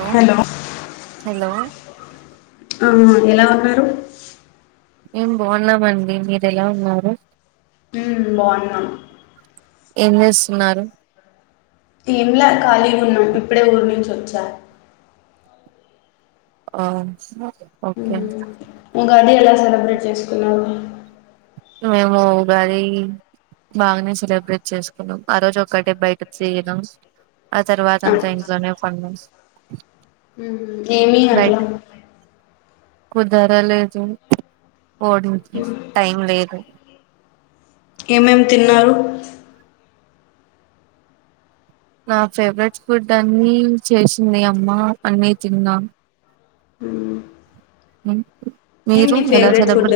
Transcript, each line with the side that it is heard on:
right: Hello hello
left: ఆ ఎలా ఉన్నారు
right: మేం బాగున్నామండి మీరు ఎలా ఉన్నారు
left: ఉమ్, బాగున్నాం
right: ఏం చేస్తున్నారు
left: ఏంలా ఖాళీగా ఉన్నాం, ఇప్పుడే ఊరి నుంచి వచ్చా.
right: ఆ ఓకే
left: ఉ ఉరికే అలా సెలబ్రేట్ చేసుకున్నాము
right: మేము ఉగాది బాగనే సెలబ్రేట్ చేసుకున్నాం. ఆ రోజు ఒక్కటే బయట చేయడం. ఆ తర్వాత అంతా ఇంట్లో నే అన్నమ్స్
left: ఉహు ఏమి అట్లా
right: కుదర లేదు ఓడినికి టైం లేదు.
left: ఏమేమి తిన్నారు.
right: నా ఫేవరెట్ ఫుడ్ అన్ని చేసింది అమ్మా అన్నీ తిన్నా
left: ఉమ్,
right: హ్మ్
left: ఏం ని ఫేవరెట్ ఫుడ్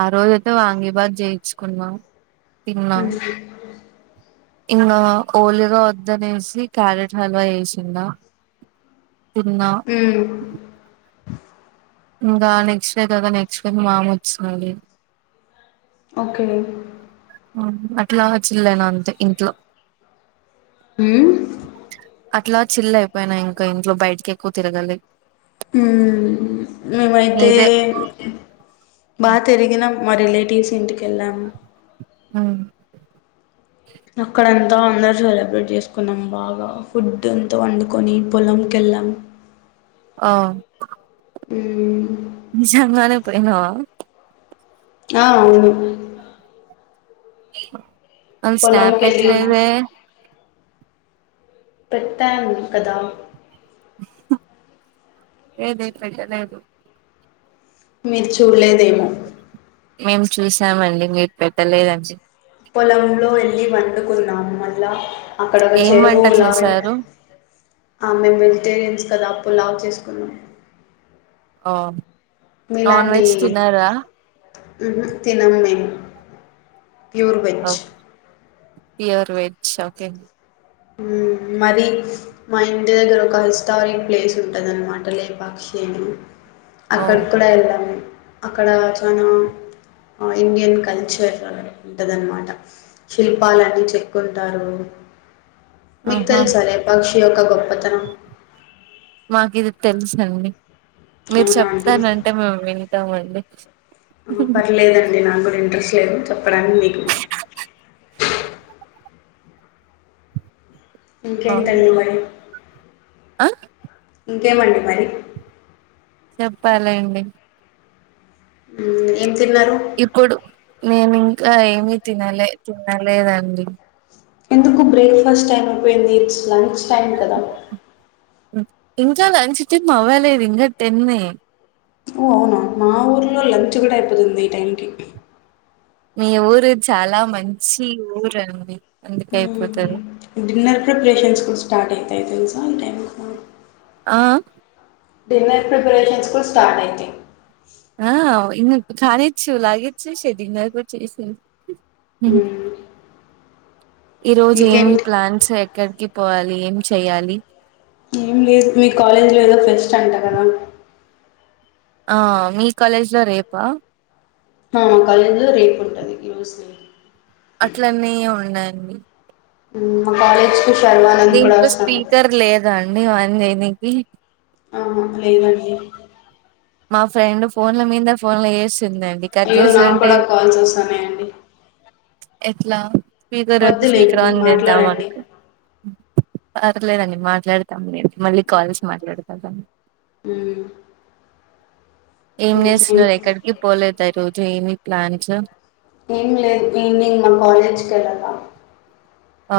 right: ఆ రోజు అయితే వాంగిబాద్ చేయించుకున్నాం. తిన్నాన్
left: ఉమ్,
right: ఇంకా ఓలిగ వద్దనేసి క్యారెట్ హల్వా చేసిందా. ఉన్నా
left: ఉమ్,
right: ఇంకా నెక్స్ట్ డే కదా నెక్స్ట్ డే మామ వచ్చినాడు
left: ఓకే
right: అట్లా చెల్లేను అంతే ఇంట్లో
left: హ్మ్
right: అట్లా చిల్ అయిపోయినా ఇంకా ఇంట్లో బయటకి ఎక్కువ తిరగన్
left: హ్మ్ మేమైతే
right: మీరే
left: బాగ తిరిగినాం రిలేటివ్ రీసెంట్కి వెళ్ళం
right: ఆ
left: అక్కడంతా అందరు సెలబ్రేట్ చేసుకున్నాం. బాగా ఫుడ్ ఎంతో వండుకొని పొలంకెళ్ళాం.
right: ఆ
left: ఉమ్
right: నిజంగానే పాయినవ
left: ఆ అవును
right: అ స్నాప్
left: పొలంకెళ్ళి
right: పెట్లేదే
left: పెట్టాను కదా
right: ఏదిప్పైట లేదు
left: మీరు చూడలేదేమో
right: మేము చూసామండి మీరు పెట్టలేదని చెప్
left: పొలంలో వెళ్ళి వండుకున్నాము మళ్ళా అక్కడ ఒక
right: ఏం వంట
left: చెరువులా
right: చేశారు
left: ఆ మేము వెజిటేరియన్స్ కదా పులావ్ చేసుకున్నా
right: ఆం
left: మీలాంటి ఉహూ తినం మేము pure veg
right: pure veg shocking
left: ఊ మరి మా ఇంటి దగ్గర ఒక హిస్టారిక్ ప్లేస్ ఉంటుది అన్నమాట లేపాక్షి అని
right: ఓ
left: అక్కడి కూడా వెళ్తాము అక్కడ చాలా ఆ ఇండియన్ కల్చర్ ఉంటదన్న మాట శిల్పాలన్నీ చెక్కుంటారు మీకు
right: ఆహా
left: తెలుసా లేపాక్ష్ ఇదొక గొప్పతనం
right: నాకు ఇది తెలుసండి మీరు
left: అవునా అండి
right: చెప్తానంటే మేము వింటామండి
left: ఆ, పర్లేదండి నాకు [inaudible] చెప్పడానికి మీకు ఇంకేంటండి మరి
right: అహ్
left: ఇంకేమండి మరి
right: చెప్పాలండి
left: హుం ఏం చే
right: ఇప్పుడు నేను ఇంకా ఏమీ తినలే తినలేదండి
left: ఎందుకు బ్రేక్ఫాస్ట్ టైమ్ లో పోయింది ఇట్స్ లంచ్ టైమ్ కదా
right: ఇంకా లంచ్ టైమ్ అవ్వలేదు ఇంకా టెన్నే
left: ఓ అవునా థ్యాంక్ యూ
right: మీ ఊరు చాలా మంచి ఊరండి
left: హుమ్ డిన్నర్ ప్రిపరేషన్స్ కూడ్ స్టార్ట్ అయితాయి తెలుసా ఈ టైమ్ కు
right: ఆ
left: డిన్నర్ ప్రిపరేషన్స్ కూడ్ స్టార్ట్ అయితాయి
right: ఆ ఇ కానిచ్చు లాగేచ్చు డిన్నర్ కూడా చేసేయి హుహు ఈ రోజు ఏమి
left: ఇంకేంటి
right: ప్లాన్స్ ఎక్కడికి పోవాలి ఏం చెయ్యాలి.
left: ఏం లేదు మీ కాలేజ్లో ఏదో ఫెస్ట్ అంట కదా
right: ఆ మీ కాలేజ్ లో రేపా
left: ఆ కాలేజ్ లో రేపు ఉంటది ఈ రోజు లేదు
right: అట్లనే ఉన్నాయి. ఉన్నాయ్
left: హు కాలేజ్ శర్వానంద్ కూడా
right: దీంట్లో
left: వస్తన్నాడు
right: స్పీకర్ [unintelligible]
left: ఆ అ లెవ్ అండి
right: మా ఫ్రెండ్ ఫోన్ల మీద ఫోన్ లో వేస్త
left: అయ్యో నాకు కూడా కాల్ వస్తాన్నాయి అండి
right: ఎట్లా స్పీకర్ పెట్టీ స్పీకర్ ఆన్ చేద్దాం
left: మాట్లాడండి
right: అనకు పర్లేదండి మాట్లాడతంలేండి మళ్ళీ కాల్స్ మాట్లాడతదను
left: మ్మ్
right: ఏం
left: ఇంకేం
right: చేస్తున్నారు ఎక్కడికి పోలేదా ఈ రోజూ ఈవినింగ్ ప్లాన్స్
left: ఏం లేదు ఈనింగ్ మా కాలేజ్కి వెళ్ళలా
right: ఆ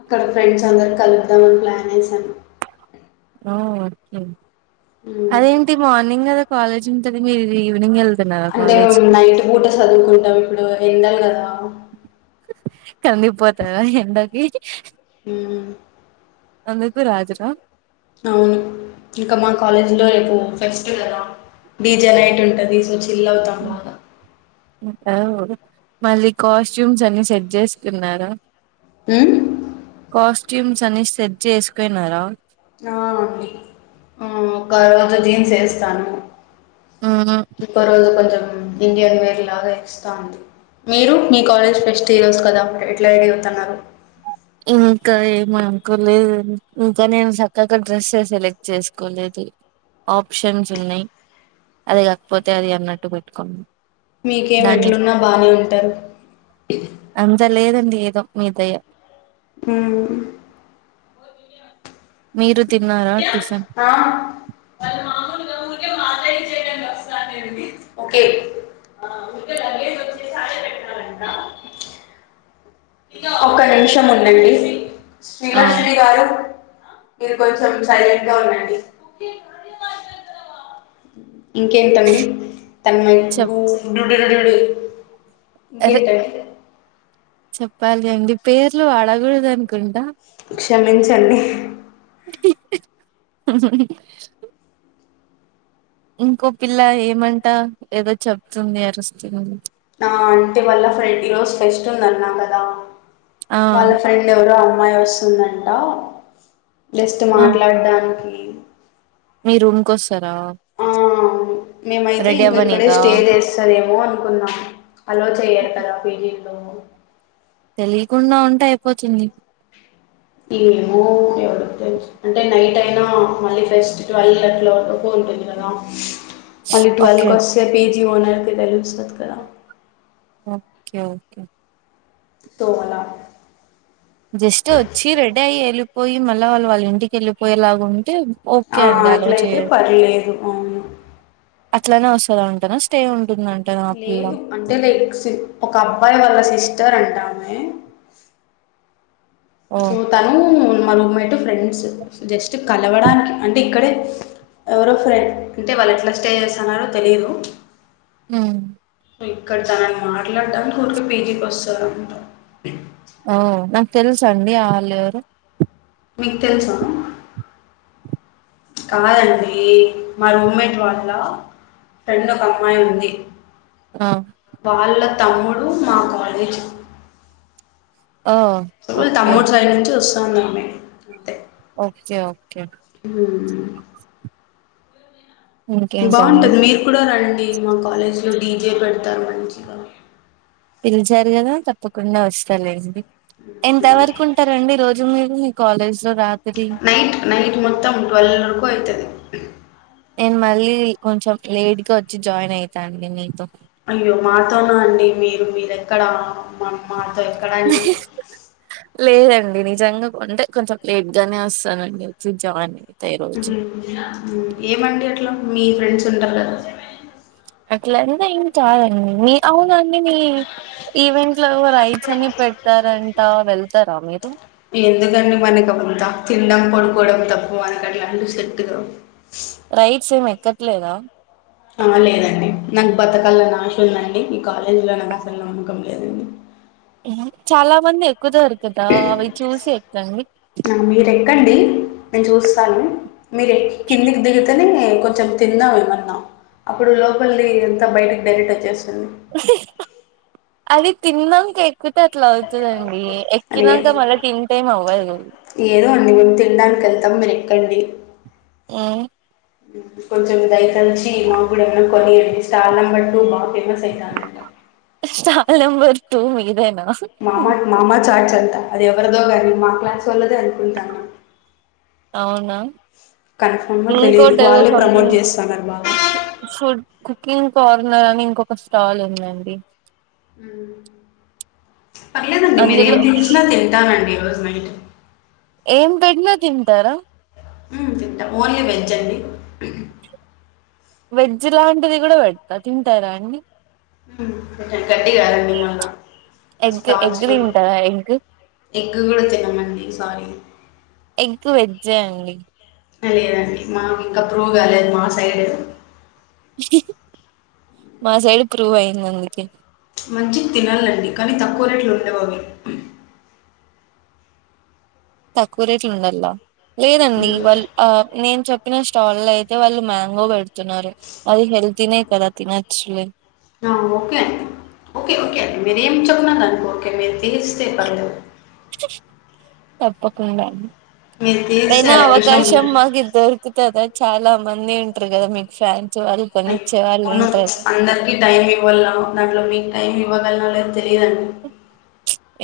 left: అక్కడ ఫ్రెండ్స్ అందరు కలుపుదాంని ప్లాన్ వేశాం.
right: ఆ ఓకే
left: మ్మ్.
right: అదేంటి మార్నింగ్ గద కాలేజ్ ఉంటది మీరు ఈవినింగ్ వెళ్
left: అంటే మేము నైట్ బూట చదువుకుంటాం ఇప్పుడు ఎండలు కదా
right: కంది పోతారా ఎండకి ఈజీ
left: హు
right: అందకు రాజరా
left: అవును ఇంకా మా కాలేజ్ లో రేపు పెస్ట్ కదా డీజే నైట్ ఉంటది సో చిల్ అవుతాం బాగా
right: అవు మళ్ళీ కాస్ట్యూమ్స్ అని సెట్ చేసుకున్నారా
left: హమ్
right: కాస్ట్యూమ్స్ అన్ని సెట్ చేసుకునారా
left: ఆ ఒక రోజు జీన్స్ వేస్తాను
right: మ్మ్
left: ఇంకో రోజు కొంచెం ఇండియన్ వేర్ లాగా ఎస్తా మీరు మీ కాలేజ్ ఫెస్ట్ హరోల్స్ కదా ఎట్లా రెడీ అవుతున్నారు
right: ఇంకా ఏమనుకోలేదు ఇంకా నేను చక్కగా డ్రెస్సె సెలెక్ట్ చేసుకోలేదు ఆప్షన్స్ ఉన్నాయి అద కాకపోతే అది అన్నట్టు పెట్టుకున్నా
left: మీకేం
right: దాన్ని
left: ఎట్లున్నా బానే ఉంటారు
right: ఎదో మీదయ
left: హమ్
right: మీరు తిన్నారా టిఫిన్
left: హా ఒకే ఒక నిమిషం ఉండండి
right: ఆ
left: శ్రీలక్ష్మి గారు మీరు కొంచెం సైలెంట్ గా ఉండండి ఇంకేంటండి తన
right: చెప్
left: పండి
right: అరే
left: ఇంకేంటే
right: చెప్పాలి అండి పేర్లు వాడగుడ్దు అనుకుంట
left: క్షమించండి
right: అ ఇంకో పిల్ల ఏమంటా ఏదో చెప్తుంది అరుస్తుంది
left: ఆ అంటే వల్ల ఫ్రెండ్ ఈ రోజు ఫెస్ట్ ఉందన్నా కద
right: ఆ
left: వాళ్ళ ఫ్రెండ్ ఎవరో అమ్మాయి వస్తే వస్తుందంట జస్ట్
right: ఆ
left: మాట్లాడ్డానికి హమ్
right: మీ రూమ్ కోసం శరా
left: మేమైతే ఇంక ఇక్కడే స్టే చేస్తారేమో అ అనుకుం అలో చెయరు కదా పీజీ లో
right: తెలియకుండా ఉంటే అయిపోతుంది
left: ఏమో ఎవరికి తెలుసు అంటే నైట్ అయినా మళ్ళీ ఫెస్ట్ ట్వెల్వ్ అట్ల వకు ఉంటది కదా మళ్ళీ ట్వెల్వ్
right: ఓకే
left: కి వస్తే పీజీ. జి ఓనర్కి తెలుస్తది కద
right: ఒకే ఒకే
left: తోల
right: జస్ట్ వచ్చి రెడీ అయ్యి వెళ్ళిపోయి మళ్ళీ వాళ్ళు వాళ్ళ ఇంటికి వెళ్ళిపోయేలాగా ఉంటే ఓకే
left: ఆహ్
right: అండి అలో
left: అట్లయితే
right: చేయ
left: పర్లేదు అవును.
right: అట్లానే వస్తదంటనా స్టే ఉంట్.
left: లేదు అంటే లైక్ ఒక అబ్బాయి వాళ్ల సిస్. సిస్టర్ అంట ఆమె.
right: ఓ
left: సో తను. మా రూమ్మెటు ఫ్రెండ్స్ జస్ట్ కలవడానికి అంటే ఇక్కడే ఎవరో ఫ్రెండ్ అంటే వాళ్ళు ఎట్లా స్టే చేస్తాన్నారో తెలిదు.
right: ఉమ్.
left: ఇక్కడ తనని మాట్లాడడాని కోరకు పీజీకి వస్తాదంటా.
right: ఆఓ నాకు తెల్స అండి ఆలు ఎవరో.
left: మీకు తెలుసా కాదండి. మా రూమ్మేట్ వాళ్ళ ఫ్రెండ్ ఒక అమ్మాయి ఉంది.
right: ఆ
left: వాళ్ళు. తమ్ముడు మా కాలేజ్.
right: ఓ
left: ఓలు
right: ఓకే
left: తమ్ముడు సైడ్ నుంచి వస్తు. సోదమే అంతే.
right: Okay okay.
left: ఉమ్
right: ఇంకేంటండి
left: బాగుంటది మీరు కూడా రన్. మా కాలేజ్లో డీజే పెడతారు మంచిగా.
right: పిలిచారు కదా తప్పకుండా వస్తలేండి. ఎంత వరకు ఉంటారండి ఈ రోజు. మీరు మీ కాలేజ్. లో రాత్రి
left: నైట్ నైట్ మొత్తం ట్వాల్ వరకు అయితది. ఉమ్
right: నేను మళ్ళీ కొంచెం లేట్గా వచ్చి జాయిన్ అయితాండి నీతో.
left: అయ్యో మాతోనా అండి మీరు మీరెక్కడా.
right: లేదండి నిజంగా. అంటే కొంచెం లేట్ గానే వస్తానండి వచ్చి జాని.
left: ఏమండి అట్లా. మీ ఫ్రెండ్స్ ఉంటారు కదా.
right: అట్లా అని ఏం కాదండి మీ అవునండి మీ ఈవెంట్ లో రైడ్స్ అని పెడతారంటా వెళ్తారా మీరు.
left: ఎందుకండి మనకవంతా తినడం పడుకోవడం తప్పు మనకు అట్లాంటివి సెట్ కావు.
right: రైట్స్ ఏం ఎక్కట్లేదా.
left: ఆహ్ లేదండి. నాకు బతకాలని ఆశ ఉందండి. ఈ కాలేజీ లో నాకు అసలు నమ్మకం లేదండి.
right: చాలా మంది ఎక్.
left: ఆహ్ మీరు ఎక్కండి నేను చూస్తాను. మీరు ఎక్ కిందికి దిగితేనే. కొంచెం తిందాం ఏమన్నా అప్పుడు లోపల్ది అంత బయటకి డైరెక్ట్ వచ్చేస్.
right: అది తిన్న. ఎక్కితే అట్లా అవుతదని.
left: లే
right: ఎక్కినంక మల్ల తింటే‌ ఏం అవ్వదు.
left: కెళ్తాం మీరెక్కండి
right: హ్మ్
left: కొంచం దై దంచీ మాగూడా ఏమైనా కొనియాంది స్టాల్ నంబర్ టూ బాగా ఫేమస్ అయితాందంట
right: స్టాల్ నంబర్ టూ ఇదేనా
left: మామా మామా చార్ట్ చ అది ఎవరిదో గానీ మా క్లాస్ వాళ్ళదే అనుకుంటాన
right: అవునా?
left: కన్ఫమ్ గా తెలీదు
right: ఇంకోటేదో
left: వాళ్ళే ప్రమోట్
right: సంథింగ్
left: చేస్తన్నారు బాగా
right: ఫుడ్ కుకింగ్ కార్నర్ అని ఇంకొక స్టాల్ ఉందండి
left: పర్లేదండి మీరేం
right: అందులో
left: తెచ్చినా తింటానండి ఈరోజ్ వెయిట్
right: ఏం పెట్న తింటార
left: హ్మ్ తింటం వోన్లీ వెజ్ అండి అ [unintelligible]
right: వెజ్ లాంటిది కూడా పెడతా తింటారా అండి
left: హ్మ్ తింటలే గడ్డిగాదండి మళ్ళా ఆ
right: ఎగ్ ఎగ్
left: స్టాల్స్ లో
right: తింటారా ఎగ్
left: ఎగ్ కూడా తినమండి సారీ
right: ఎగ్ వెజ్ ఎ అండి
left: లేదండి మాకు ఇంకా ప్రూవ్ కాలేదు మా సైడ్
right: మా సైడ్ ప్రూవ్ అయింది అందుకే
left: మంచి తినాలండి కానీ తక్కువ రేట్లు ఉండవవి
right: తక్కువ రేట్లు ఉండల్లా లేదండి
left: హ్మ్.
right: వాళ్ ఆ నేను చెప్పిన స్టాల్ లో అయితే వాళ్ళు మ్యాంగో పెడు తున్నారు అది హెల్త్ తినే కదా తినచ్చులే
left: ఆ ఓకే అండి ఓకే ఓకే అండి మీరేం చెప్పిన దానికి ఓకే మీరు న్యూస్ పేపర్లో
right: తప్పకుండా అయినా
left: అదే విషయం
right: అవకాశం మాకి దొరుకుతదా చాలా మంది ఉంట్రు కదా మీకు ఫ్యాన్
left: అందరికి టైం ఇవ్వాల దాంట్లో మీకు టైం ఇవ్వ [unintelligible] లేదు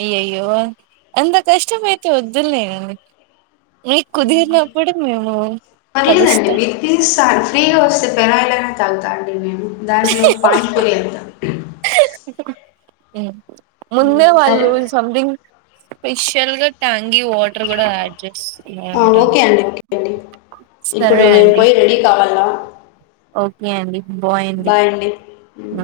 right: అయ్యాయో అంతా కష్ట మైతే వద్దులెండి
left: పర్లేదండి
right: కలుస్తాం
left: మీరు ప్లీజ సార్ ఫ్రీగా పెనాయిల్. తగగుతాండిను దాంట్లో పాణిపూరి ఎంత
right: ఉ
left: హ్మ్.
right: ముందే
left: సరే.
right: వాళ్ళు సంథింగ్ స్పెష్యల్ గట్టా అంగ వాటర్ కూడా అడ్జస్ట్
left: ఆ!
right: బాగుంటాం
left: ఓకే అండి. ఓకే అండి. ఇప్పుడు
right: సరే
left: నేను
right: అండి
left: పోయి రెడీ కావాలా?
right: ఓకే అండి బాయిడి
left: బాయ్ అండి. హ్మ్.